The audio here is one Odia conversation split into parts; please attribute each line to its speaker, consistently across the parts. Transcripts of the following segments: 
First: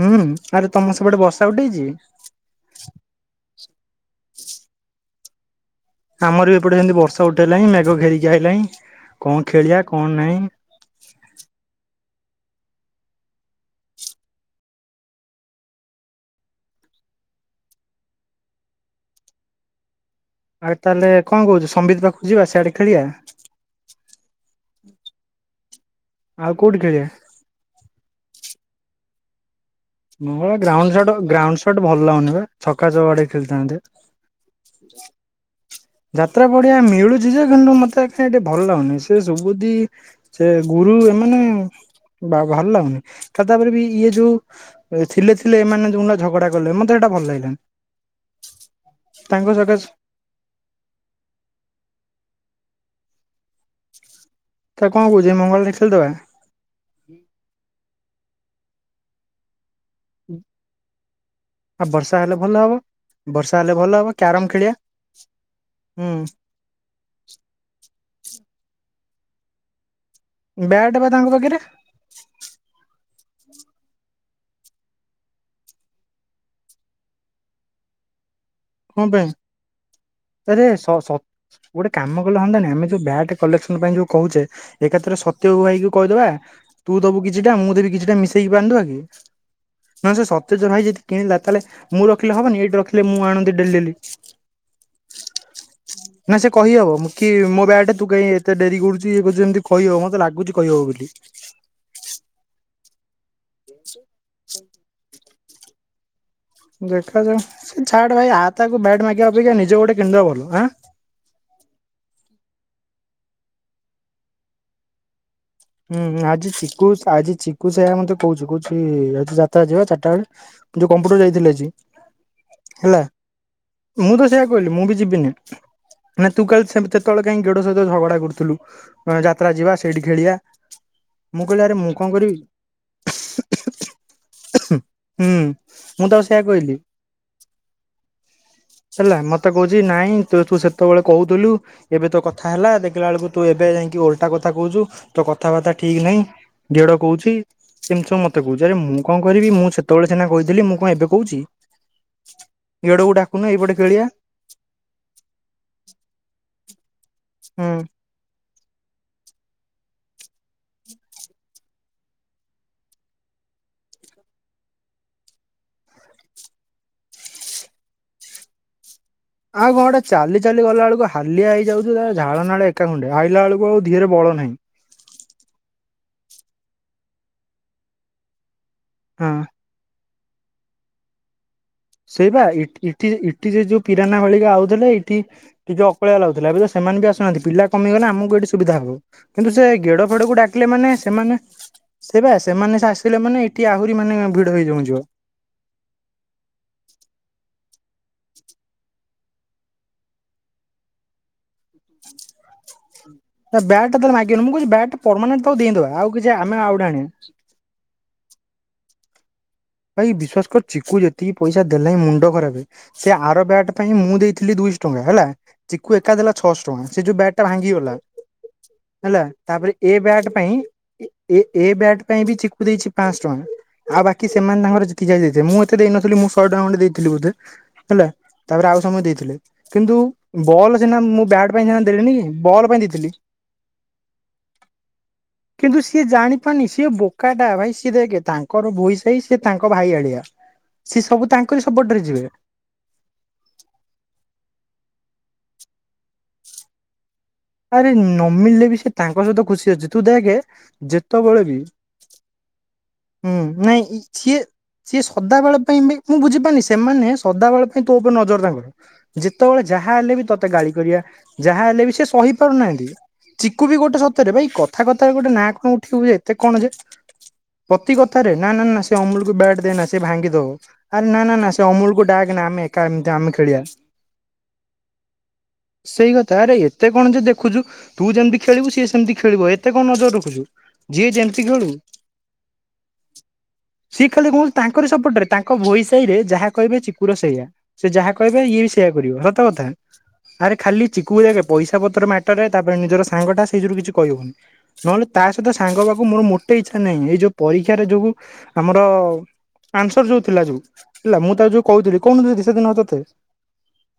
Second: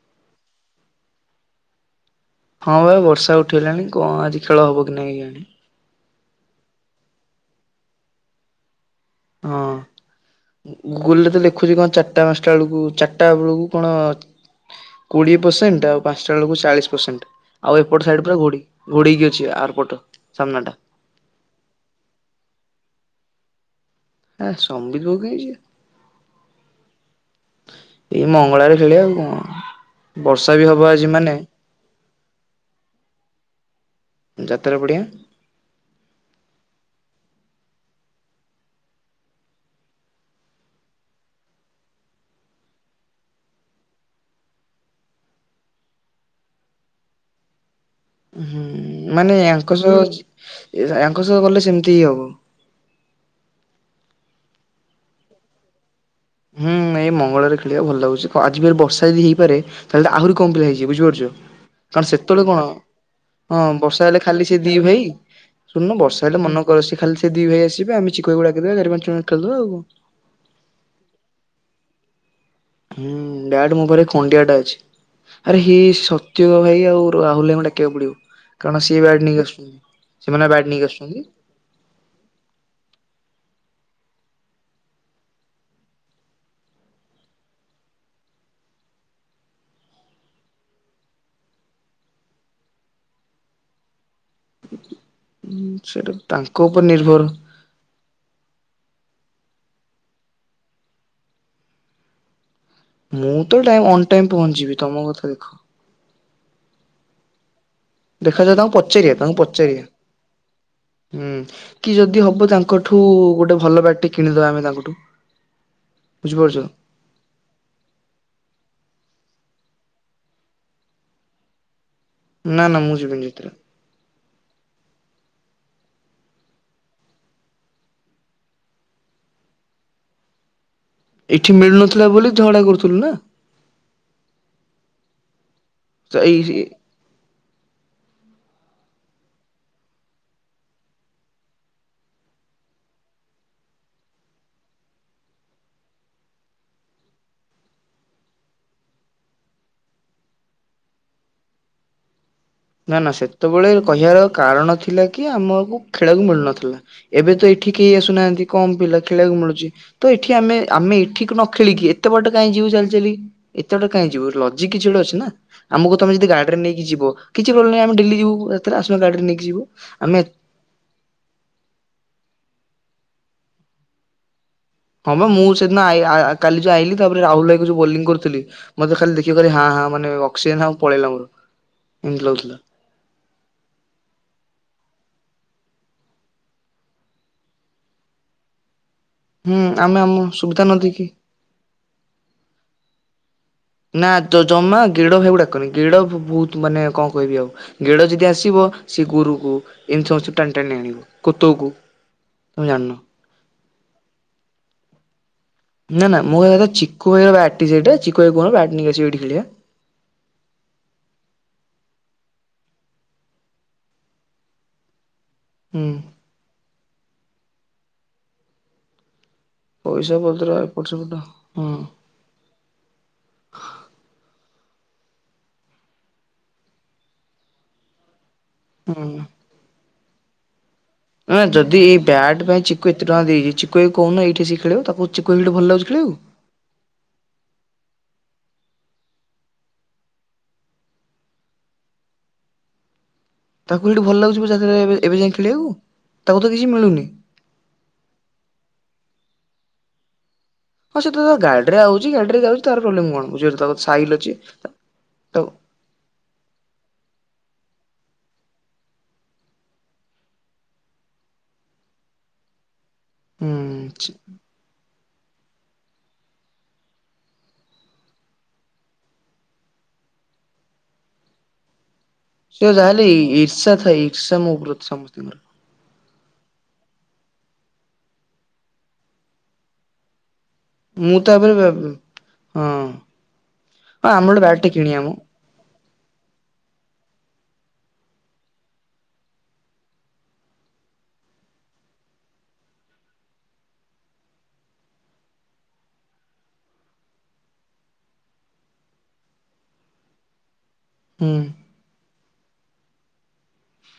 Speaker 1: ହୁଁ ଆରେ ତମ ସେପଟେ ବର୍ଷା ଉଠେଇଚି?
Speaker 2: ହଁ ବା ବର୍ଷା ଉଠିଗଲାଣି କଣ ଆଜି ଖେଳ ହବ କି ନାଇଁ କେଜାଣି
Speaker 1: ଆମର ବି ଏପଟେ ଏମିତି ବର୍ଷା ଉଠେଇଲାଇଁ ମେଘ ଘେରିକି ଆଇଲାଇଁ କଣ
Speaker 2: ହଁ।
Speaker 1: ଖେଳିବା କଣ ନାଇଁ
Speaker 2: ଗୁଗୁଲରେ ତ ଲେଖୁଚି କଣ ଚାରିଟା ପାଞ୍ଚଟା ବେଳକୁ ଚାରିଟା ବେଳକୁ କଣ କୋଡ଼ିଏ ପରସେଣ୍ଟ ଆଉ ପାଞ୍ଚଟା ବେଳକୁ ଚାଳିଶ ପରସେଣ୍ଟ ଆଉ ଏପଟ ସାଇଡ ପୁରା ଘଡେଇକି ଘୋଡେଇକି ଅଛି ଆରପଟ
Speaker 1: ଆଉ ତାହେଲେ କଣ କହୁଚୁ ସମ୍ବିତ ପାଖକୁ ଯିବା ସିଆଡେ ଖେଳିଆ?
Speaker 2: ହେ ସମ୍ବିତ ପାଖକୁ କାଇଁ ଯିବା?
Speaker 1: ଆଉ କୋଉଠି ଖେଳିବା?
Speaker 2: ଏଇ ମଙ୍ଗଳାରେ ଖେଳିଆଉ କଣ। ବର୍ଷା
Speaker 1: ମଙ୍ଗଳା
Speaker 2: ବି ହବ
Speaker 1: ଗ୍ରାଉଣ୍ଡ
Speaker 2: ଆଜି
Speaker 1: ସଟ
Speaker 2: ମାନେ
Speaker 1: ଗ୍ରାଉଣ୍ଡ ସଟ ଭଲ ଲାଗୁନି ବେ ଛକା ଚଉକା ଟିକେ ଖେଳିଥାନ୍ତେ।
Speaker 2: ଯାତ୍ରା ପଡ଼ିଆ?
Speaker 1: ଯାତ୍ରା ପଡିଆ ମିଳୁଚି ଯେ କିନ୍ତୁ ମତେ କାଇଁ ଟିକେ ଭଲ ଲାଗୁନି। ସେ ସୁବୁଧି ସେ ଗୁରୁ ଏମାନେ ଭଲ ଲାଗୁନି ତ ତାପରେ ବି ଇଏ ଯୋଉ ଥିଲେ ଥିଲେ ଏମାନେ ଯଉଁଟା ଝଗଡା କଲେ ମତେ ସେଇଟା ଭଲ ଲାଗିଲାନି।
Speaker 2: ହୁଁ ମାନେ
Speaker 1: ତାଙ୍କ
Speaker 2: ଆଙ୍କ
Speaker 1: ସକାଶେ
Speaker 2: ସହ ଆଙ୍କ ସହ ଗଲେ ସେମିତି ହି ହବ।
Speaker 1: ତାହେଲେ କଣ କହୁଚୁ ଏଇ ମଙ୍ଗଳରେ ଖେଳିଦେବା?
Speaker 2: ହୁଁ ଏଇ ମଙ୍ଗଳାରେ ଖେଳିବା ଭଲ ଲାଗୁଚି। କ ଆଜି ବର୍ଷା ଫେର ହେଇପାରେ ତାହେଲେ ତ ଆହୁରି କମ୍ ପିଲା ହେଇଯିବେ ବୁଝିପାରୁଚ।
Speaker 1: ଆଉ
Speaker 2: କାରଣ
Speaker 1: ବର୍ଷା ହେଲେ
Speaker 2: ସେତେବେଳେ
Speaker 1: ଭଲ
Speaker 2: କଣ
Speaker 1: ହବ। ବର୍ଷା
Speaker 2: ହଁ
Speaker 1: ଭଲ ହବ
Speaker 2: ବର୍ଷା ହେଲେ
Speaker 1: କ୍ୟାରମ
Speaker 2: ଖାଲି ସେ
Speaker 1: ଖେଳିବା
Speaker 2: ଦି ଭାଇ ଶୁଣୁନ ବର୍ଷା
Speaker 1: ହୁଁ
Speaker 2: ହେଲେ ମନ କ ସେ ଖାଲି ସେ ଦି ଭାଇ ଆସିବେ ଆମେ ଚିକୁଆକୁ ଡାକି ଦବା ଚାରି ପାଞ୍ଚଜଣ ଖେଳିଦବା ଆଉ।
Speaker 1: ବ୍ୟାଟ୍ ବା ତାଙ୍କ ପାଖରେ।
Speaker 2: ହୁଁ ବ୍ୟାଟ ମୋ ପାଖରେ ଖଣ୍ଡିଆଟା ଅଛି। ଆରେ ହେ ସତ୍ୟ ଭାଇ ଆଉ ରାହୁଲ ଭାଇଙ୍କୁ ଡାକିବାକୁ ପଡିବ। କାରଣ ସିଏ
Speaker 1: କଣ
Speaker 2: ବ୍ୟାଟ୍
Speaker 1: ପାଇଁ
Speaker 2: ନେଇକି ଆସୁଚନ୍ତି ସେମାନେ ପା
Speaker 1: ଆରେ
Speaker 2: ବ୍ୟାଟ୍
Speaker 1: ସ
Speaker 2: ନେଇକି
Speaker 1: ସ
Speaker 2: ଆସୁଚନ୍ତି।
Speaker 1: ଗୋଟେ କାମ କଲେ ହଅନ୍ତାନି ଆମେ ଯୋଉ ବ୍ୟାଟ୍ କଲେକ୍ସନ ପାଇଁ ଯୋଉ କହୁଚେ ଏକାଥରେ ସତ୍ୟ ଭାଇକୁ କହିଦବା ତୁ ଦବୁ କିଛିଟା ମୁଁ ଦେବି କିଛିଟା ମିଶେଇକି ବାନ୍ଧିଦବାକି? ନହେଲେ ସେ ସତେଜ ଭାଇ ଯଦି କିଣିଲା ତାହେଲେ ମୁଁ ରଖିଲେ ହବନି ଏଠି ରଖିଲେ ମୁଁ ଆଣ୍ ନ୍ତି ଡେଲି ଡେଲି
Speaker 2: ସେଇଟା
Speaker 1: ନା ସେ
Speaker 2: ତାଙ୍କ ଉପରେ
Speaker 1: କହିହବ
Speaker 2: ନିର୍ଭର।
Speaker 1: କି ମୋ ବ୍ୟାଟ ତୁ କାଇଁ ଏତେ ଡରି କରୁଚି ଏମିତି କହିବ ମତେ ଲାଗୁଚି କହିବ ବୋଲି।
Speaker 2: ମୁଁ ତ ଟାଇମ ଅନଟାଇମ ପହଞ୍ଚିବି ତମ କଥା ଦେଖ।
Speaker 1: ଦେଖାଯାଉ ସେ ଛାଡ ଭାଇ ଆ
Speaker 2: ଦେଖାଯାଉ
Speaker 1: ତା
Speaker 2: ତାଙ୍କୁ
Speaker 1: କୁ ବ୍ୟାଟ୍
Speaker 2: ପଚାରିବା
Speaker 1: ମାଗିବା
Speaker 2: ତାଙ୍କୁ
Speaker 1: ଅପେକ୍ଷା ନିଜ
Speaker 2: ପଚାରିବା
Speaker 1: ଗୋଟେ କିଣିଦବା ଭଲ। ଆଁ?
Speaker 2: ହୁଁ କି ଯଦି ହବ ତାଙ୍କଠୁ ଗୋଟେ ଭଲ ବ୍ୟାଟଟେ କିଣିଦବା ଆମେ ତାଙ୍କଠୁ।
Speaker 1: ହୁଁ ଆଜି
Speaker 2: ବୁଝିପାରୁଛ।
Speaker 1: ଶିଖୁସ୍ ଆଜିି ଚିକ୍ କୁ ସେୟା ମତେ କହୁଚୁ କହୁଚି ଇ ଆଜି ଯାତ୍ରା ଯିବା ଚାରିଟା ବେଳେ ଯୋଉ କମ୍ପ୍ୟୁଟର ଯାଇଥିଲି ଆଜି।
Speaker 2: ନା ନା ମୁଁ
Speaker 1: ହେଲା
Speaker 2: ଯିବିନି ଯାତ୍ରା।
Speaker 1: ମୁଁ ତ ସେଇଆ କହିଲି ମୁଁ ବି ଯିବିନି। ନା ତୁ କାଲି ସେତେବେଳେ କାହିଁ ଗେଡ ସହିତ ଝଗଡା କରୁଥିଲୁ ଯାତ୍ରା ଯିବା ସେଇଠି ଖେଳିବା [inaudible] ମୁଁ
Speaker 2: ଏଇଠି
Speaker 1: କହିଲି ଆରେ ମୁଁ କଣ
Speaker 2: ମିଳୁନଥିଲା ବୋଲି
Speaker 1: କରିବି
Speaker 2: ଝଗଡା କରୁଥିଲୁ ନା।
Speaker 1: ହୁଁ ମୁଁ
Speaker 2: ତ ଏଇ
Speaker 1: ତାକୁ ସେୟା କହିଲି। ହେଲା ମତେ କହୁଚି ନାଇଁ ତୁ ତୁ ସେତେବେଳେ କହୁଥିଲୁ ଏବେ ତ କଥା ହେଲା ଦେଖିଲା ବେଳକୁ ତୁ ଏବେ ଯାଇକି ଓଲଟା କଥା କହୁଚୁ ତୋ କ କଥାବାର୍ତ୍ତା ଠିକ ନାହିଁ ଗେଡ କହୁଚି। [unintelligible] ମତେ କହୁଛି ଆରେ ମୁଁ କଣ କରିବି ମୁଁ ସେତେବେଳେ ସିନା କହିଥିଲି ମୁଁ କଣ ଏବେ କହୁଚି।
Speaker 2: ନା ନା ସେତେବେଳେ କହିବାର କାରଣ ଥିଲା କି ଆମକୁ ଖେଳିବାକୁ ମିଳୁନଥିଲା ଏବେ ତ
Speaker 1: ହୁଁ
Speaker 2: ଏଠି କେହି ଆସୁନାହାନ୍ତି। କମ ପିଲା ଖେଳିବାକୁ ମିଳୁଛି ତ ଏଠି ଆମେ ଆମେ ଏଠି ନ ଖେଳିକି ଏତେ ବାଟ କାହିଁ ଯିବୁ ଚାଲି ଚାଲିକି। ଏତେବେଟେ କାହିଁ ଯିବୁ ଲଜିକ କିଛି ଗୋଟେ ଅଛି ନା। ଆମକୁ ତମେ ଯଦି ଗାଡି ରେ ନେଇକି ଯିବ କିଛି [unintelligible] ଆମେ ଜିବୁ ଏଥର [unintelligible] ଗାଡି ନେଇକି। ଯିବୁ।
Speaker 1: ଆଉ କଣ ଏଟା
Speaker 2: ଆମେ
Speaker 1: ଚାଲିଚି ଚାଲି ଗଲା ବେଳକୁ ହାଲିଆ ହେଇଯାଉଛି ତା ଝାଳ ନାଳ ଏକା ଖୁଣ୍ଡେ ଆଇଲା ବେକୁ ଆଉ ଧିହରେ ବଳ ନାହିଁ।
Speaker 2: ହଁ ମ ମୁଁ ସେଦିନ ଆ। - ଆ-କାଲି ଯୋଉ ଆଇଲି ତାପରେ ରାହୁଲ ଭାଇ ଯୋଉ ବୋଲିଂ କରିୁଥିଲି। ମତେ ଖାଲି ଦେଖିକରି ହଁ ହଁ ମାନେ ଅକ୍ସିଜେନ ହ ପଳେଇଲା ମୋର। ଏମିତି
Speaker 1: ସେଇ ପା
Speaker 2: ଲାଗୁଥିଲା।
Speaker 1: ଏଠି ଏଠି ଏଠି ଯୋଉ ବାଠି ଇଠି ସେ ଯୋଉ ପିରାନା ଭଳିିକା ଆଉଥିଲେ ଏଠି କିଛି ଅକଳିଆ ଲାଗୁଥିଲା ବି ତ ସେମାନେ ବି ଆସୁନାହାନ୍ତି ପିଲା କମିଗଲେ ଆମକୁ ଏଠି ସୁବିଧା ହବ। କିନ୍ତୁ
Speaker 2: ହୁଁ
Speaker 1: ସେ
Speaker 2: ଆମେ
Speaker 1: ଗେଡ
Speaker 2: ଆମ
Speaker 1: ଫେଡକୁ
Speaker 2: ସୁବିଧା
Speaker 1: ଡାକିଲେ
Speaker 2: ନ
Speaker 1: ମାନେ
Speaker 2: ଦେଖିକି
Speaker 1: ସେମାନେ ସେଇ ବା ସେମାନେ ସେ ଆସିଲେ ମାନେ ଏ
Speaker 2: ନା ଜ ଜମା ଗେଡ ଭାଇକୁ ଡାକନି ଗେଡ ବହୁତ ମାନେ କଣ କହିବି ଆଉ ଗେଡ଼ ଯଦି ଆସିବ ସେ ଗୋରୁକୁ ଏମିତି ସମସ୍ତ ଙ୍କୁ ଟାଣି ଟାଣି ଆଣିବ କୋତକୁ ତୁମେ ଜାଣିନ
Speaker 1: ବ୍ୟାଟ ଟା ତାର ମାଗିବାନି ମୁଁ କହୁଛି ବ୍ୟାଟ ଟା ପରମାନେଣ୍ଟ ଦେଇଦେବା
Speaker 2: ନା
Speaker 1: ଆଉ
Speaker 2: ନା
Speaker 1: କିଛି
Speaker 2: ମୋ କହିବା
Speaker 1: ଆମେ
Speaker 2: କଥା
Speaker 1: ଆଉ ଗୋଟେ
Speaker 2: ଚିକୁ
Speaker 1: ଆଣିବା।
Speaker 2: [unintelligible] ଚିକୁ ଭାଇ କୁ କହୁନ ବ୍ୟାଟ ନେଇକି ଆସିବେ ଏଠି ଖେଳିବା।
Speaker 1: ଭାଇ ବିଶ୍ଵାସ କର ଚିକୁ ଯେତିକି ପଇସା ଦେଲାଣି ମୁଣ୍ଡ ଖରାପ। ସେ ଆର ବ୍ୟାଟ ପାଇଁ ମୁଁ ଦେଇଥିଲି ଦୁଇଶହ ଟଙ୍କା ହେଲା।
Speaker 2: ହୁଁ।
Speaker 1: ଚିକୁ ଏକା ଦେଲା ଛଅଶହ ଟଙ୍କା ସେ ଯୋଉ ବ୍ୟାଟ ଟା ଭାଙ୍ଗିଗଲା। ହେଲା ତାପରେ ଏ
Speaker 2: ପଇସା
Speaker 1: ବ୍ୟାଟ
Speaker 2: ପତ୍ର
Speaker 1: ପାଇଁ
Speaker 2: ଏପଟ ସେପଟ
Speaker 1: ଏ ଏ
Speaker 2: ହୁଁ
Speaker 1: ବ୍ୟାଟ ପାଇଁ ବି ଚିକୁ ଦେଇଛି ପାଆଁସ ଟଙ୍କା ଆଉ ବାକି କି ସେମାନେ ତାଙ୍କର ଯ ଦେଇଥିଲେ ମୁଁ ଏତେ ଦେଇ ନଥିଲି ମୁଁ ଦେଇଥିଲି ବୋଧେ ହେଲା। ତାପରେ ଆଉ ସମୟ ଦେଇଥିଲେ କିନ୍ତୁ ବଲ୍ ସିନା ମୁଁ
Speaker 2: ହଁ
Speaker 1: ବ୍ୟାଟ୍ ପାଇଁ ସିନା
Speaker 2: ଯଦି ଏଇ
Speaker 1: ଦେଲିନି କି
Speaker 2: ବ୍ୟାଟ୍
Speaker 1: ବଲ୍
Speaker 2: ପାଇଁ ଚିକୁ ଏତେ
Speaker 1: ଦେଇଥିଲି
Speaker 2: ଟଙ୍କା ଦେଇଛି ଚିକୁ କହୁନ ଏଇଠି ସି ଖେଳିବ ତାକୁ ଚିକୁ ଭାଇ କୁ ଭଲ
Speaker 1: କିନ୍ତୁ
Speaker 2: ଲାଗୁଛି
Speaker 1: ସିଏ
Speaker 2: ଖେଳିବାକୁ।
Speaker 1: ଜାଣିପାରୁନି ସିଏ ବୋକାଟା ଭାଇ ସିଏ ଦେଖ୍ ତାଙ୍କର ପଇସା ସେଇ ସେ ତାଙ୍କ ଭାଇ ଆଳିଆ ସିଏ ସବୁ ତାଙ୍କରି ସପୋର୍ଟ ରେ ଯିବେ।
Speaker 2: ତାକୁ ହେଠୁ ଭଲ ଲାଗୁଛି [unintelligible] ଏବେ ଯାଇ ଖେଳିବାକୁ ତାକୁ ତ କିଛି ମିଳୁନି।
Speaker 1: ଆରେ ନମିିଳିଲେ ବି ସେ ତାଙ୍କ ସହିତ ଖୁସି ଅଛି ତୁ ଦେଖେ
Speaker 2: ହଁ ସେ ତ
Speaker 1: ଯେତେବେଳେ ବି
Speaker 2: ଗାଡିରେ ଆଉଚି ଗାଡି ରେ ଯାଉଛି ତାର ପ୍ରୋବ୍ଲେମ କଣ?
Speaker 1: ହୁଁ
Speaker 2: ବୁଝିପାରୁଛ ତା
Speaker 1: ନାଇଁ
Speaker 2: ସାଇଲ ଅଛି।
Speaker 1: ସିଏ ସିଏ
Speaker 2: ତ
Speaker 1: ସଦା ବେଳ ପାଇଁ ବି ମୁଁ ବୁଝିପାରୁନି ସେମାନେ ସଦାବେଳେ ପାଇଁ ତୋ ଉପରେ ନଜର ତାଙ୍କର ଯେତେବେଳେ ଯାହା ହେଲେ ବି ତତେ ଗାଳି କରିବା ଯାହା ହେଲେ ବି ସେ ସହି ପାରୁନାହାନ୍ତି। ଚିକୁ ବି ଗୋଟେ
Speaker 2: ହୁଁ
Speaker 1: ସତରେ ଭାଇ କଥା କଥାରେ ଗୋଟେ ନାଁ କଣ ଉଠିବୁ ଏତେ କଣ ଯେ ପ୍ରତି କଥାରେ ନା ନା ସେ ଅମୁଲକୁ ବ୍ୟାଟ ଦେ ନା ସେ ଭାଙ୍ଗି ଦଉ ଆରେ ନ ନା ସେ ଅମୁଳକୁ ଡାକ ନା ଆମେ
Speaker 2: ସେ
Speaker 1: ଏକା
Speaker 2: ଯାହାହେଲେ
Speaker 1: ଏମିତି ଆମେ ଖେଳିବା।
Speaker 2: ଇର୍ଷା ଥାଏ ଇର୍ଷା ମୋ ଉପରେ ସମସ୍ତଙ୍କର
Speaker 1: ସେଇ କଥା ଆରେ ଏତେ କଣ ଯେ ଦେଖୁଛୁ ତୁ ଯେମିତି ଖେଳିବୁ ସିଏ ସେମିତି ଖେଳିବ ଏତେ କଣ ନଜର ରଖୁଛୁ। ଯିଏ
Speaker 2: ମୁଁ
Speaker 1: ଯେମିତି
Speaker 2: ତାପରେ
Speaker 1: ଖେଳୁ
Speaker 2: ହଁ
Speaker 1: ସିଏ
Speaker 2: ଆମର
Speaker 1: ଖାଲେ
Speaker 2: ଗୋଟେ
Speaker 1: କହୁ
Speaker 2: ବ୍ୟାଟ ଟେ
Speaker 1: ତାଙ୍କରି
Speaker 2: କିଣିବା ମ
Speaker 1: ସପୋର୍ଟରେ ତାଙ୍କ ଭୋଇ ସାହି ରେ ଯାହା କହିବେ ଚିକୁର ସେଇୟା ସେ ଯାହା କହିବେ ଇଏ ବି ସେଇୟା କରିବ ସତ କଥା। ଆରେ ଖାଲି ଚିକୁ ଦେଖେ ପଇସା ପତ୍ର ମ୍ୟାଟର ତାପରେ ନିଜର ସାଙ୍ଗ ଟା ସେଇ ଯୋଗୁରୁ କିଛି କହିହେଉନି। ନହେଲେ ତା ସହିତ ସାଙ୍ଗ ହେବାକୁ ମୋର ମୋଟେ ଇଛା ନାଇଁ ଏଇ ଯୋଉ ପରୀକ୍ଷାରେ ଯୋଉ ଆମର ଆନ୍ସର ଯୋଉ ଥିଲା ଯୋଉ ହେଲା
Speaker 2: ହୁଁ
Speaker 1: ମୁଁ ତା ଯୋଉ କହୁଥିଲି କହୁନଥିଲି କି ସେଦିନ ତୋତେ।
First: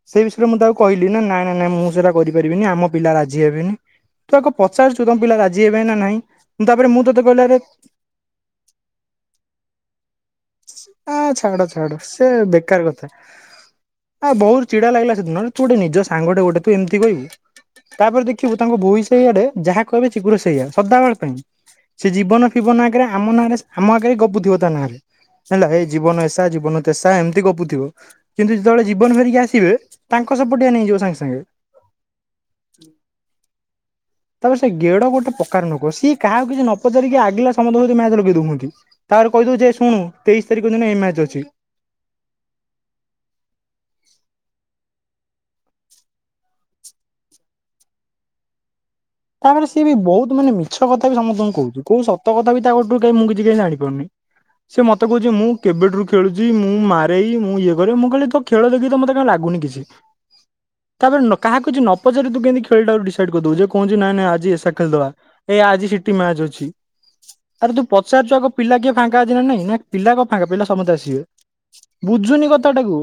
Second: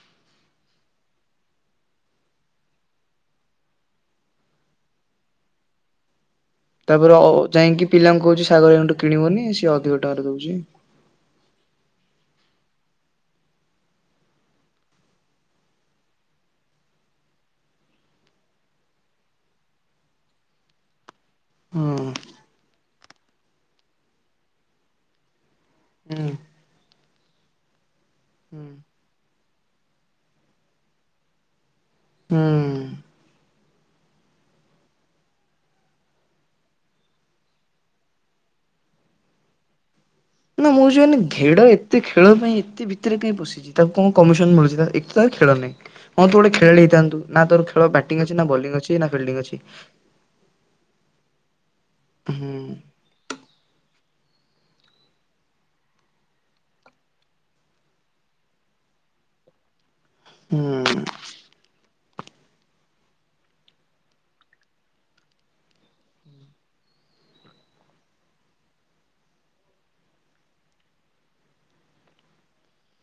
Speaker 1: ସେଇ ବିଷୟରେ ମୁଁ ତାକୁ କହିଲି ନା ନାଇଁ ନାଇଁ ନାଇଁ ମୁଁ ସେଇଟା କରିପାରିବିନି ଆମ ପିଲା ରାଜି ହେବେନି। ତୁ ତାକୁ ପଚାରୁଛୁ ତ ତମ ପିଲା ରାଜି ହେବେ ନା ନାହିଁ ମୁଁ ତାପରେ ମୁଁ ତୋତେ କହିଲ ଆରେ
Speaker 2: ପିଲାଙ୍କୁ କହୁଛି ଶାଗର ଏଇଟୁ କିଣିବନି ସିଏ ଅଧିକ ଟଙ୍କାରେ ଦଉଛି।
Speaker 1: ହଁ ଛାଡ ଛାଡ ସେ ବେକାର କଥା। ଆ ବହୁତ ଚିଡ଼ା ଲାଗିଲା ସେଦିନ ତୁ ଗୋଟେ ନିଜ ସାଙ୍ଗଟେ ଗୋଟେତୁ ତୁ ଗୋଟେ ଏମତି କହିବୁ। ତାପରେ ଦେଖିବୁ ତାଙ୍କ ବୋଇ ସେଇଆଡେ ଯାହା କହିବେ ଚିଗୁର ସେଇଆ ସଦାବେଳ ପାଇଁ
Speaker 2: ହଁ
Speaker 1: ସେ ଜୀବନ। ଥିବ ନାଁ କେରେ ଆମ ନାଁରେ ଆମ ଆଗରେ ଗବୁ ଥିବ ତା ନାଁରେ। ହେଲା ଏ ଜୀବନ
Speaker 2: ହୁଁ ହୁଁ
Speaker 1: ଏସା ଜୀବନ ତେସା ଏମିତି ଗପୁଥିବୁ। କିନ୍ତୁ ଯେତେବେଳେ
Speaker 2: ହୁଁ
Speaker 1: ଜୀବନ ଫେରିକ ଆସିବେ ତାଙ୍କ ସପୋଟିୟା ନେଇଯିବ ସାଙ୍ଗେ ସାଙ୍ଗେ।
Speaker 2: ହୁଁ।
Speaker 1: ତାପରେ ସେ ଗେଡ ଗୋଟେ ପକାର ନୋକ। ସିଏ କାହାକୁ କିଛି ନ ପଚାରିକି ଆଗିଲା ସମସ୍ତଙ୍କସଇତ ମ୍ୟାଚ୍ ଲଗେଇ ଦଉନକି। ତାର କହିଦେଉ ଜେ ଶୁଣୁ
Speaker 2: ନା ମୁଁ
Speaker 1: ଏଇ ମ୍ୟାଚ୍
Speaker 2: ଜାନନୀ
Speaker 1: ଅଛି
Speaker 2: ଘେଡ଼ ଏ ଏତେ ଖେଳ ପାଇଁ ଏତେ ଭିତରେ କାଇଁ ପଶିଚି ତାକୁ କଣ କମିଶନ ମିଳୁଚି ତା? ଏକତା ଖେଳ ନେଇଁ। ହଁ ତୁଗୋଟେ ଖେଳାଳି ହେଇଥାନ୍ତୁ ନା ତୋର ଖେଳ ବ୍ୟାଟିଂ ଅଛି ନା ବୋଲିଂ ଅଛି। ନା ଫିଲ୍ଡିଂ ଅଛି
Speaker 1: ତାପରେ ସିଏ ବି ବହୁତ ମାନେ ମିଛ କଥା ବି ସମସ୍ତଙ୍କୁ କଉଚି କୋଉ ସତ
Speaker 2: ହୁଁ
Speaker 1: କଥା ବି ତାଙ୍କଠୁ କାଈ ମୁଁ କିଛି କାଇଁ ଜାଣିପାରୁନେଇଁ। ସେ ମତେ କଉଚି ମୁଁ କେବେଠୁରୁ ଖେଳୁଚି ମୁଁ ମାରେଇ ମୁଁ ଇଏ କରେ। ମୁଁ କଇଲି ତୋ ଖେଳ ଦେଖିକିତ ମତେ କାଇଁ ଲାଗୁନି କିଛି।
Speaker 2: ହୁଁ।
Speaker 1: ତାପରେ ନ କାହାକୁ କିଛି ନ ପଚିରି ତୁ କେମିତି ଖେଳଟା କୁ ଡିସାଇଡ କରଦୋଉଚୁ। କଉଜି ନାଇଁ ନାଇଁ ଆଜି ଏସା ଖେଲ ଦବା। ଏ ଆଜି ସେଠି ମ୍ୟାଚ୍ ଅଛି। ଆରେ ତୁ ପଚାରିଚୁ ଆଗ ପିଲା କିଏ ଫାଙ୍କା ଅଛି ନା ନାଇଁ। ନା ପିଲା କଣ ଫାଙ୍କା ପିଲା ସମସ୍ତେ ଆସିବେ। ବୁଝୁନି କଥାଟାକୁ।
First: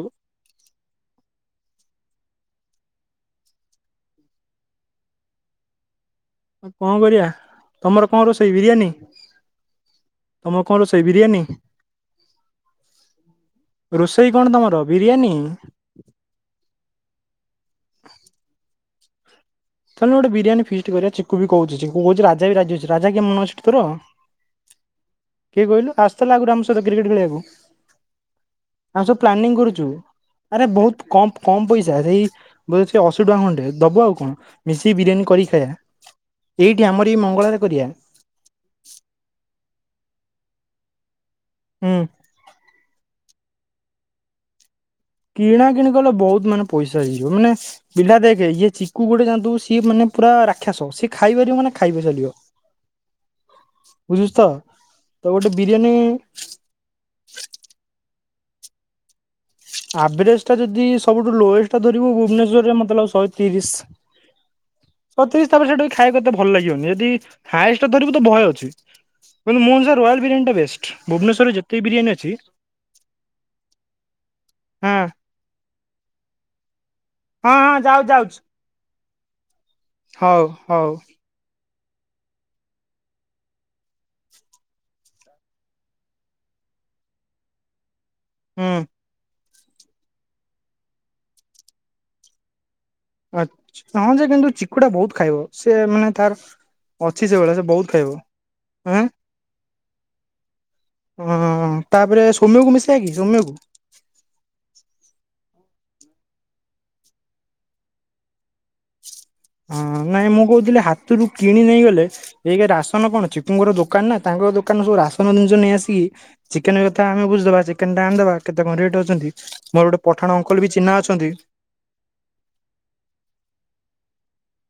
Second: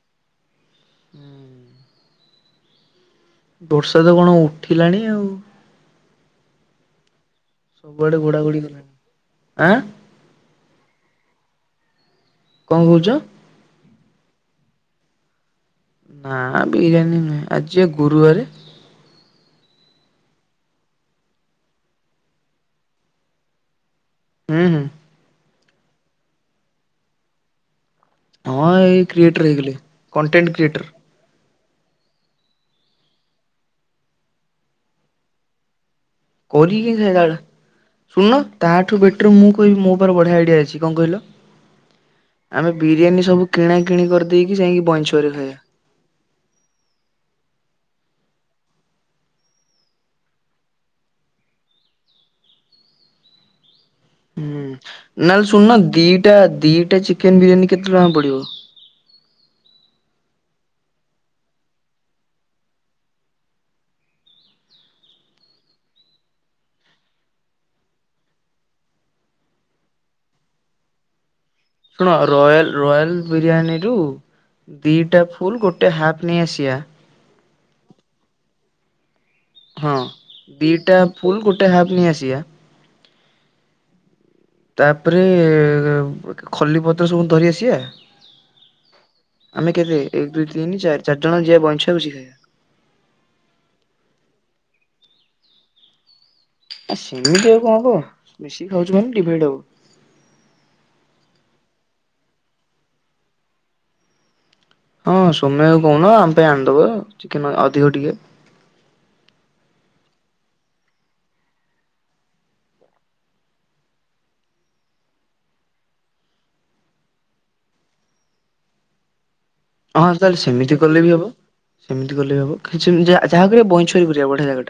Speaker 2: ହୁଁ। ବର୍ଷା ତ କଣ ଉଠିଲାଣି ଆଉ।
Speaker 1: କଣ କରିବା ତମର
Speaker 2: ସବୁଆଡେ
Speaker 1: କଣ
Speaker 2: ଘୋଡା
Speaker 1: ରୋଷେଇ
Speaker 2: ଘୋଡି
Speaker 1: ବିରିୟାନୀ?
Speaker 2: ଗଲାଣି ଆଁ
Speaker 1: ତମର କଁ ରୋଷେଇ ବିରିୟାନୀ?
Speaker 2: କଣ କଉଚ?
Speaker 1: ରୋଷେଇ କଣ ତମର ବିରିୟାନୀ?
Speaker 2: ନା ବିରିୟାନୀ ନୁହେଁ। ଆଜି ବା ଗୁରୁବାରେ।
Speaker 1: ଚାଲୁନୁ ଗୋଟେ ବିରିୟାନୀ ଫିଷ୍ଟ୍ କରିବା। ଚିକୁ ବି କୋଉଚିଚିକୁ କୋଉଚି ରାଜା ବି ରାଜି ଅଛି। ରାଜା କିଏ ମନଅଛିଟି ତୋର?
Speaker 2: ହୁଁ ହୁଁ।
Speaker 1: କିଏ କଇଲୁ ଆସଥିଲା ଆଗରୁ ଆମ ସଇତ କ୍ରିକେଟ୍ ଖେଳିବାକୁ।
Speaker 2: ହଁ ଏଇ
Speaker 1: ଆମେ ସବୁ
Speaker 2: କ୍ରିଏଟର
Speaker 1: ପ୍ଲାନିଂ
Speaker 2: ହେଇଗଲେ
Speaker 1: କରୁଚୁ।
Speaker 2: କଣ୍ଟେଣ୍ଟ
Speaker 1: ଆରେ
Speaker 2: କ୍ରିଏଟର
Speaker 1: ବହୁତ କମ୍ବ କମ୍ ପଇସା ଏଇ ବୋଲେ ସେ ଅଶି ଟଙ୍କା ଖଣ୍ଡେ। ଦବୁ ଆଉ କଣ ମିଶିକି ବିରିୟାନୀ କରିକି ଖାଇବା? ଏଇଠି
Speaker 2: କରିକି
Speaker 1: ଆମର
Speaker 2: କିଏ
Speaker 1: ଏଇ
Speaker 2: ଖାଇଏରା।
Speaker 1: ମଙ୍ଗଳାରେ କରିବା
Speaker 2: ଶୁଣୁନ ତାଠୁ ବେଟର ମୁଁ କଇବି ମୋ ପାଖରେ ବଢିଆ ଆଇଡିଆ ଅଛି କଣ କଇଲ?
Speaker 1: ହୁଁ।
Speaker 2: ଆମେ ବିରିୟାନୀ ସବୁ କିଣା କିଣି କରଦେଇକି ଯାଇକି ବଇଞ୍ଚ
Speaker 1: କିଣା କିଣି କଲେ ବହୁତ ମାନେ ପଇସା ହେଇଯିବ। ମାନେ ପିଲା ଦେଖେ ଇଏ ଚିକୁ ଗୋଟେ ଯାଣଥିବୁ ସିଏ ମାନେ ପୁରା ରାକ୍ଷାସ। ସିଏ ଖାଇପାରିବ ମାନେ ଖାଇଵା ସରିବ। [unintelligible]
Speaker 2: ହୁଁ ନହେଲେ ଶୁନୁନ ଦିଟା ଦିଟା ଚିକେନ ବିରିୟାନୀ କେତେ ଟଙ୍କା ପଡିବ?
Speaker 1: ଆଭରେଜ ଟା ଯଦି ସବୁଠୁ ଲୋଏଷ୍ଟା ଧରିବୁ ଭୁବନେଶ୍ଵରରେ ମତେ ଲାଗୁଚି ଶହେ ତିରିଶ। ମୋତେବି ତାପରେ ସେଠି ଖାଇବାକୁ ଏତେ ଭଲ ଲାଗିବନି। ନେଦି ହାଇଏଷ୍ଟ ଧରିବୁ ତ ବହେ ଅଛି। କିନ୍ତୁ ମୁଁ ସେ ରୟାଲ ବିରିୟାନୀ ଟା ବେଷ୍ଟ। ଭୁବନେଶ୍ୱରରେ ଜେତ
Speaker 2: ଶୁଣ ରୟାଲ ରୟାଲ୍ ବିରିୟାନୀରୁ
Speaker 1: ହଁ
Speaker 2: ଦିଟା ଫୁଲ୍ ଗୋଟେ ହାଫ୍ ନେଇ ଆସିବା।
Speaker 1: ହଁ ହଁ ଯାଉଚି ଯାଉଚି।
Speaker 2: ହଁ
Speaker 1: ହଉ
Speaker 2: ଦିଟା ଫୁଲ୍ ଗୋଟେ ହାଫ୍ ନେଇ ଆସିବା। ତାପରେ ଖଲି ପତ୍ର ସବୁ ଧରି ଆସିବା।
Speaker 1: ହୁଁ
Speaker 2: ଆମେ କେତେ ଏକ, ଦୁଇ, ତିନି, ଚାରି, ଚାର୍ ଜଣ ଯିବା ବଇଁଛଆକୁଛି।
Speaker 1: ଆଚ୍ ହଁ ଯେ କିନ୍ତୁ ଚକୁଟା ବୋହୁତ ଖାଇବ। ସିଏ ମାନେ ତାର
Speaker 2: ଆ
Speaker 1: ଅଛି
Speaker 2: ସିମିତି
Speaker 1: ସେଭଳିଆ
Speaker 2: ଆଉ
Speaker 1: ସେ
Speaker 2: କଁ
Speaker 1: ବହୁତ
Speaker 2: ହବ।
Speaker 1: ଖାଇବ
Speaker 2: ମିଶିକି ଖାଉଚୁ
Speaker 1: ଆଁ
Speaker 2: ମାନେ ଡିଭାଇଡ୍ ହବ।
Speaker 1: ଅଁ ତାପରେ ସୋମ୍ୟକୁ ମିଶେଇଆ କି ସୋମ୍ୟକୁ।
Speaker 2: ହଁ ସୋମ୍ୟକୁ କହୁନ ଆମ ପାଇଁ ଆଣିଦବ, ଚିକେନ୍ ଅ ଅଧିକ ଟିକେ।
Speaker 1: ଆଁ ନାଇଁ ମୁଁ କଉଥିଲି ହାତୁରୁ କିଣି ନେଇଗଲେ ଏକ୍ ରେ ରାସନ କଣ ଚିକୁୁଙ୍କର ଦୋକାନ ନା ତାଙ୍କ ଦୋକାନରୁ ସବୁ ରାସନ ଜିନିଷ ନେଇଆସିକି ଚିକେନ୍ କଥା ଆମେ ବୁଝିଦବା। ଚିକେନଟା ଆଣିଦବା, କେତେ କଁ ରେଟ୍ ଅଛନ୍ତି? ମୋର ଗୋଟେ
Speaker 2: ହଁ
Speaker 1: ପଠାଣ
Speaker 2: ତାହେଲେ
Speaker 1: ଅଙ୍କଲ୍ ବି
Speaker 2: ସେମିତି
Speaker 1: ଚିହ୍ନା
Speaker 2: କଲେ ହବ।
Speaker 1: ଅଛନ୍ତି।
Speaker 2: ସେମିତି କଲେ ବି ହବ। ଖିଚିଂ ଯା ଯାହା କରିବା ବଇଁଛୁଆ ହିଁ କରିବା, ବଢିଆ ଜାଗା।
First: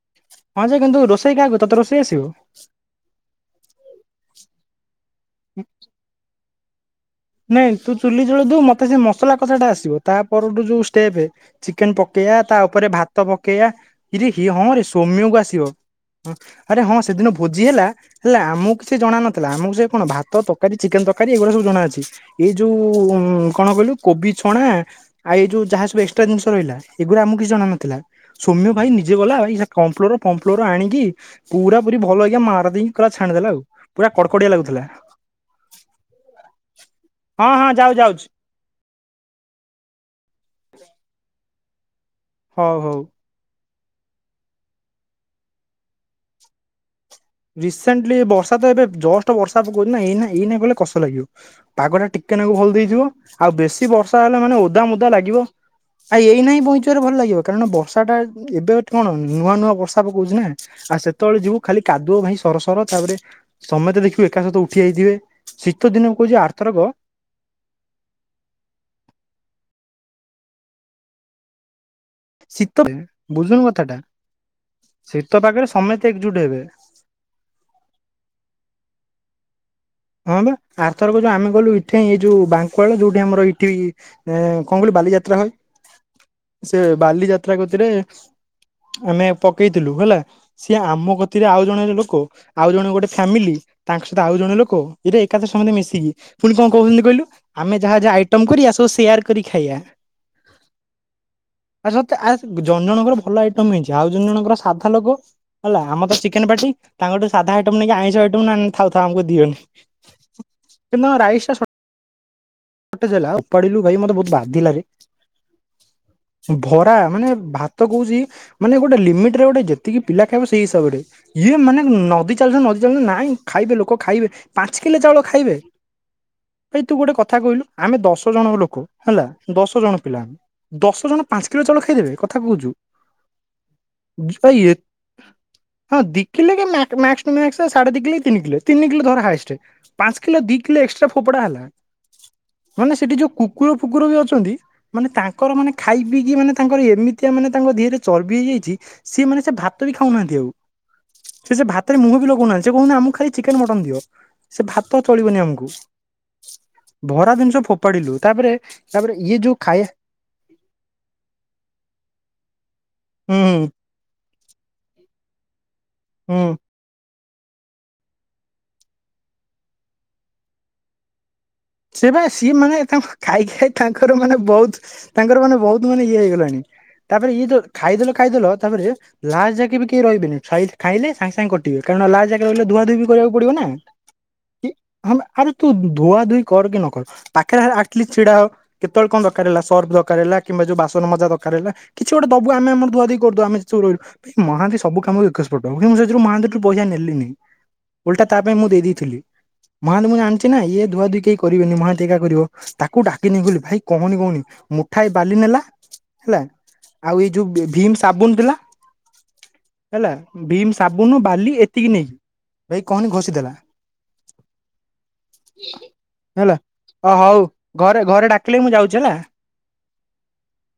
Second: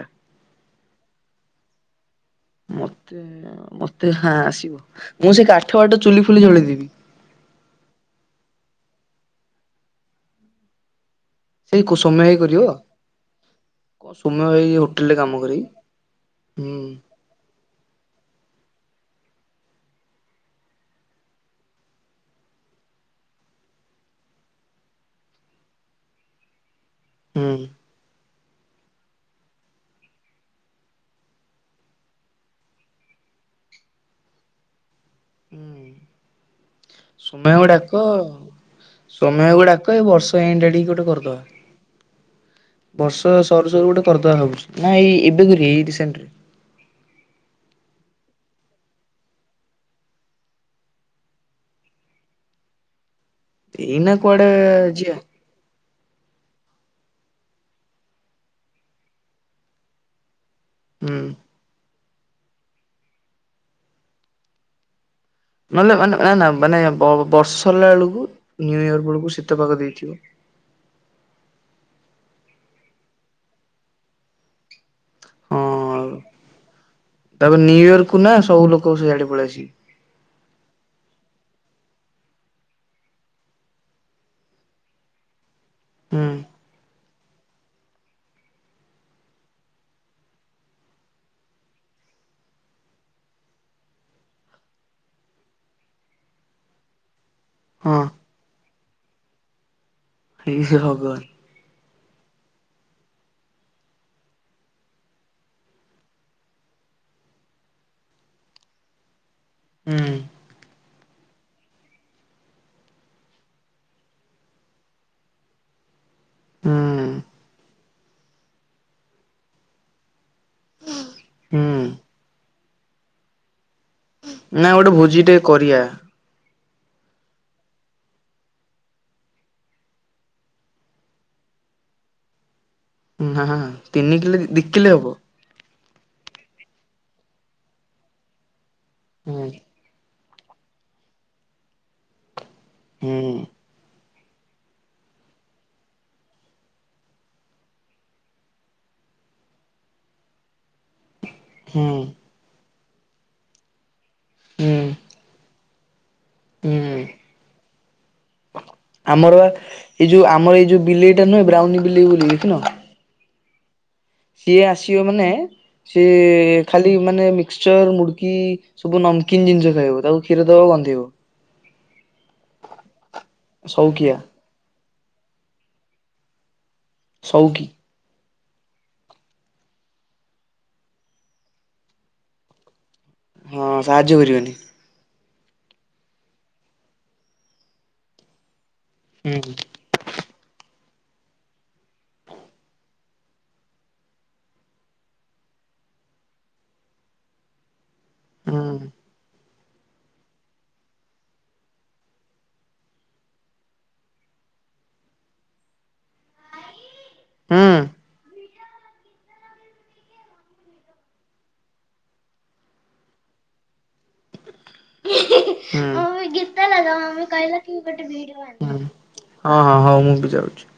Speaker 1: ହଁ ଯେ କିନ୍ତୁ ରୋଷେଇ କାହାକୁ ତତେ ରୋଷେଇ ଆସିବ।
Speaker 2: ମତେ, ମତେ ହାଁ ଆସିବ। ମୁଁ ସେଇ କାଠ ଫାଠ ଚୁଲି ଫୁଲି ଜଳେଇଦେବି।
Speaker 1: ନାଇଁ ତୁ ଚୁଲି ଜଳେଇଦବୁ ମତେ ସେ ମସଲା କଷାଟା ଆସିବ। ତା ପରୁଠୁ ଯୋଉ ଷ୍ଟେପ୍
Speaker 2: ସେଇ
Speaker 1: ଚିକେନ
Speaker 2: ସୋମ୍ୟ ଭାଇ
Speaker 1: ପକେଇଆ ତା
Speaker 2: କରିବ।
Speaker 1: ଉପରେ ଭାତ ପକେଇଆ। ଇରେ
Speaker 2: ସୋମ୍ୟ
Speaker 1: ହି
Speaker 2: ଭାଇ
Speaker 1: ହଁ ରେ
Speaker 2: ହୋଟେଲରେ କାମ
Speaker 1: ସୋମ୍ୟକୁ
Speaker 2: କରେ କି
Speaker 1: ଆସିବ। ହଁ ଆରେ
Speaker 2: ହୁଁ
Speaker 1: ହଁ ସେଦିନ ଭୋଜି ହେଲା ହେଲା ଆମୁକୁ କିଛି ଜଣା ନଥିଲା। ଆମୁକୁ ସେଇ କଣ ଭାତ, ତକାରୀ, ଚିକେନ ତରକାରୀ ଏଇଗୁଡା ସବୁ ଜଣା ଅଛି। ଏ ଯୋଉ ଉଁ କଣ କଇଲୁ କୋବି ଛଣା ଆଉ ଏଇ ଯୋଉ ଯାହା ସବୁ ଏକ୍ସଟ୍ରା ଜିନିଷ ରହିଲା। ଏଗୁରା ଆମୁକୁ କିଛି
Speaker 2: ହୁଁ।
Speaker 1: ଜଣା ନଥିଲା। ସୋମ୍ୟ ଭାଇ ନିଜେ ଗଲା [unintelligible] କମ୍ଫ୍ଲର୍ ଫମ୍ଫ୍ଲର୍ ଆଣିକି ପୁରା ପୁରି ଭଲକି ମାର୍ ଦେଇକି ପୁରା ଛାଣିଦେଲା ଆଉ। ପୁରା କଡକଡିଆ ଲାଗୁଥିଲା। ହଁ
Speaker 2: ସୁମାକୁ
Speaker 1: ହଁ ଯାଉ
Speaker 2: ଡାକ।
Speaker 1: ଯାଉଛି
Speaker 2: ସୋମ୍ୟାକୁ ଡାକ ଏ ବର୍ଷ ଏଣ୍ଡ୍ ଆଡିକି ଗୋଟେ କରିଦବା।
Speaker 1: ହଉ ହଉ।
Speaker 2: ତ ସରୁ ସରୁ ଗୋଟେ କରିଦବା ଭାବୁଥିଲି। ନା ଏଇ ଏବେ କରିବା ଏଇ ରିସେଣ୍ଟରେ
Speaker 1: ରିସେଣ୍ଟ୍ଲି ବର୍ଷା ତ ଏବେ ଜଷ୍ଟ ବର୍ଷା ପକଉଚି ନା, ଏଇନା ଏଇନା କଲେ କଷ ଲାଗିବ। ପାଗଟା ଟିକେ ନାକୁ ଭଲ୍ ଦେଇଥିବ। ଆଉ ବେଶୀ
Speaker 2: ଏଇନା
Speaker 1: ବର୍ଷା ହେଲେ
Speaker 2: କୁଆଡେ
Speaker 1: ମାନେ ଓଦା ମୋଦା
Speaker 2: ଯିବା
Speaker 1: ଲାଗିବ। ଆଉ ଏଇନା ବି ବୋହୁତ ଜୋରେ ଭଲ ଲାଗିବ। କାରଣ ବର୍ଷାଟା ଏବେ କଣ ନୂଆ ନୂଆ ବର୍ଷା ପକଉଚି ନା। ଆ
Speaker 2: ହୁଁ।
Speaker 1: ସେତବେଳେ ଯିବୁ ଖାଲି କାଦୁଅ ଭାଇ ସରସର। ତାପରେ ସମେତେ ଦେଖିବୁ ଏକା ସହିତ ଉଠି ଆଇଥିବେ।
Speaker 2: ନହେଲେ ଅନା ଆନା ମାନେ ବ-ବର୍ଷ ସରିଲା ବେଳୁକୁ ନ୍ୟୁ ଇୟର ବେଳୁକୁ ଶୀତ ପାଗ ଦେଇଥିବ।
Speaker 1: ଶୀତରେ। ବୁଝୁନ କଥାଟା। ଶୀତ ପାଗେରେ
Speaker 2: ହଁ
Speaker 1: ସମେତେ ଏକ୍ଜୁଟ୍ ହେବେ।
Speaker 2: ତାପରେ ନ୍ୟୁ ଇୟରକୁ ନା ସବୁ ଲୋକ ସିଆଡେ ପଳି ଆସିବେ।
Speaker 1: ହଁ ବା ଆର ଥରକ ଯୋଉ ଆମେ ଗଲୁ ଇଠେଇଁ, ଏ ଯୋଉ ବାଙ୍କୁଆଳ ଯୋଉଠେ ଆମର ଇଠେଇଁ ଏଁ କଁ କଇଲୁ ବାଲିଯାତ୍ରା ହଏ।
Speaker 2: ହୁଁ
Speaker 1: ସେ ବାଲିଯାତ୍ରା କତିରେ ଆମେ ପକେଇଥିଲୁ ହେଲା। ସିଏ ଆମ କତିରେ ଆଉ ଜଣେ ଲୋକ, ଆଉ ଜଣେ ଗୋଟେ ଫ୍ୟାମିଲି ତାଙ୍କ ସହିତ ଆଉ ଜଣେ ଲୋ କ ଇରେ ଏକାଥରେ ସମତେ ମିଶିକି ପୁଣି କଣ କହୁଥିଲି କହିଲୁ? ଆମେ ଯାହା
Speaker 2: ହଁ
Speaker 1: ଯାହା ଆଇ ଟମ୍ କରିଆ ସବୁ ସେୟାର କରି ଖାଇଆ।
Speaker 2: ହେଇ ସେ ଭଗବାନ୍।
Speaker 1: ଆଚ୍ଛା ତ ଆ ଜଣ ଜଣଙ୍କର ଭଲ ଆଇଟମ୍ ହେଇଚି। ଆଉ ଜଣ ଜଣଙ୍କର ସାଧା ଲୋକ। ହେଲା ଆମର ତ ଚିକେନ୍ ପାଟି। ତାଙ୍କ ଠୁ ସାଧା ଆଇଟମ୍ ନେଇକି ଆଇଁଷ ଆଇଟମ୍ ନା ନା ଥାଉ ଥାଉ ଆମୁକୁ ଦିଅନି।
Speaker 2: ହୁଁ।
Speaker 1: ସେଦିନ ରାଇସ୍ ଟା ସ ସର୍ଟେଜ୍ ହେଲା ଫୋପାଡିଲୁ ଭାଇ ମତେ ବହୁତ ବାଧିଲାରେ। ଭରା
Speaker 2: ହୁଁ।
Speaker 1: ମାନେ ଭା ତ କହୁଚି ମାନେ ଗୋଟେ ଲିମିଟରେ ଗୋଟେ ଯେ ଯେତିକି ପିଲା ଖାଇବ ସେଇ ହିସାବରେ। ଇଏ
Speaker 2: ହୁଁ
Speaker 1: ମାନେ ନଦି ଚାଲିଚନ୍ତି ନଦି ଚାଲିଚନ୍ତି ନାଇଁ ଖାଇବେ ଲୋକ। ଖାଇବେ
Speaker 2: ନା
Speaker 1: ପାଞ୍ଚ
Speaker 2: ଗୋଟେ
Speaker 1: କିଲେ ଚାଉଳ
Speaker 2: ଭୋଜି ଟେ
Speaker 1: ଖାଇବେ।
Speaker 2: କରିବା।
Speaker 1: ଭାଇ ତୁ ଗୋଟେ କଥା କଇଲୁ। ଆମେ ଦଶ ଜଣ ଲୋକ ହେଲା, ଦଶ ଜଣ ପିଲା। ଦଶ ଜଣ ପାଞ୍ଚ କିଲ ଚାଉଳ ଖାଇଦେବେ କଥା କଉଚୁ।
Speaker 2: ହାଁ ହଁ ତିନି କିଲେ କି ଦି କିଲେ ହବ?
Speaker 1: ହଁ ଦି କିଲେ କି ମାକ୍ ମ୍ୟାକ୍ସ ଟୁ ମ୍ୟାକ୍ସ ସାଢେ ଦି କିଲେ କି ତିନି କିଲେ ତିନି କିଲେ ଧର
Speaker 2: ହୁଁ
Speaker 1: ହାଏଷ୍ଟେ। ପାଞ୍ଚ କିଲୋ ଦି କିଲୋ ଏକ୍ସଟ୍ରା ଫୋପଡା ହେଲା ମାନେ ସେଠି ଯୋଉ
Speaker 2: ହୁଁ
Speaker 1: କୁକୁର ଫୁକୁର ବି ଅଛନ୍ତି ମାନେ ତାଙ୍କର ମାନେ ଖାଇ ପିଇକି ମାନେ ତାଙ୍କର ଏମିତିଆ ମାନେ ତାଙ୍କ ଦେହରେ ଚର୍ବି ହେଇଯାଇଛି ସିଏ ମାନେ ସେ ଭାତ ବି ଖାଉନାହାନ୍ତି ଆଉ। ସେ ସେ
Speaker 2: ହୁଁ
Speaker 1: ଭାତରେ ମୁହଁ ବି ଲଗଉନାହାନ୍ତି ସେ କହୁଚନ୍ତି ଅମା କୁ ଖାଲି ଚିକେନ୍ ମଟନ୍ ଦିଅ ସେ ଭାତ
Speaker 2: ହୁଁ
Speaker 1: ଚଳିବନି ଆମକୁ
Speaker 2: ହୁଁ।
Speaker 1: ଭରା ଜିନିଷ ଫୋପାଡ଼ିଲୁ ତାପରେ ତାପରେ
Speaker 2: ଆମର
Speaker 1: ଇଏ
Speaker 2: ବା
Speaker 1: ଯୋଉ ଖାଇଆ
Speaker 2: ଏଇ ଯଉ ଆମର ଏ ଯେଉ ବିଲେଇଟା ନୁହେଁ ବ୍ରାଉନି ବିଲେଇ ବୋଲି ଦେଖିନ?
Speaker 1: ହଁ ହଉ।
Speaker 2: ସିଏ ଆସିବ ମାନେ
Speaker 1: ହୁଁ
Speaker 2: ସିଏ ଖାଲି ମାନେ ମିକ୍ସଚର ମୁଡ଼୍କି ସବୁ ନମକିନ୍ ଜିନିଷ ଖାଇବ ତାକୁ କ୍ଷୀର ଦବା କୁ ଗନ୍ଧେଇବ।
Speaker 1: ସେ ପା ସିଏ ମାନେ ତାଙ୍କ ଖାଇ ଖାଇ ତାଙ୍କର
Speaker 2: ସଉକିଆ
Speaker 1: ମାନେ ବହୁତ୍ ତାଙ୍କର ମାନେ ବହୁତ୍ ମାନେ ଇଏ ହେଇଗଲାଣି ତାପରେ ଇଏ ଦଉ
Speaker 2: ସଉକି
Speaker 1: ଖାଇଦେଲ ଖାଇଦେଲ ତାପରେ ଲାଜ ଜାକେ ବି କେହି ରହିବେନି ଖାଇ ଖାଇଲେ ସାଙ୍ଗେ ସାଙ୍ଗେ କଟିବେ କାରଣ ଲାଜ ଜାକେ ରହିଲେ ଧୁଆ ଧୁବି କରିବାକୁ ପଡିବ ନା
Speaker 2: ହଁ ସାହାଯ୍ୟ କରିବନି
Speaker 1: କି। ହଁ ବା ଆରେ ତୁ ଧୁଆ ଧୁଇ କର କି ନ କର ପାଖରେ ହେଲେ ଆଟଲିଷ୍ଟ୍ ଛିଡା ହ। କେତେବେଳେ କଣ ଦରକାର
Speaker 2: ହୁଁ
Speaker 1: ହେଲା ସର୍ଫ ଦରକାର ହେଲା କିମ୍ବା ଯୋଉ ବାସନ ମଜା ଦରକାର ହେଲା କିଛି ଗୋଟେ ଦବୁ ଆମେ ଆମର ଧୁଆ ଦୁଇ କରି ଦବୁ ଆମେ ଯେତେ ସବୁ ରହିଲୁ। ମହାନ୍ତି ସବୁ କାମରେ ଏକସ୍ ପଟ ମୁଁ ସେଯୋଉ ମହାନ୍ତି ଠୁ ପଇସା ନେଲିନି ଓଲଟା ତା ପାଇଁ ମୁଁ
Speaker 2: ହୁଁ
Speaker 1: ଦେଇଦେଇଥିଲି ମହାନ୍ତି ମୁଁ ଜାଣିଛି ନା ଇଏ ଧୁଆ ଧୁଇ କେଇ କରିବେନି ମହାନ୍ତି ଏକା କରିବ ତାକୁ ଡାକିନେଇଗଲି ଭାଇ କହନି କହନି ମୁଠାଏ ବାଲି ନେଲା ହେଲା ଆଉ ଏଇ ଯୋଉ
Speaker 2: ହୁଁ
Speaker 1: ବି ଭୀମ ସାବୁନ୍ ଥିଲା ହେଲା ଭୀମ୍ ସାବୁନୁ ବାଲି ଏତିକି ନେଇ ଭାଇ କହନି ଘଷିଦେଲା। [unintelligible]
Speaker 2: [inaudible]
Speaker 1: ହେଲା
Speaker 2: ଗୀତା ଲାଗାମ
Speaker 1: ଅ
Speaker 2: ଆମୁକୁ
Speaker 1: ହଉ
Speaker 2: କହିଲା କି
Speaker 1: ଘରେ
Speaker 2: ଗୋଟେ
Speaker 1: ଘରେ
Speaker 2: ଭିଡିଓ
Speaker 1: ଡାକିଲେ ମୁଁ
Speaker 2: ଆଣି
Speaker 1: ଯାଉଛି ହେଲା।
Speaker 2: ହଁ ହଁ ହଉ ମୁଁ ବି ଯାଉଛି।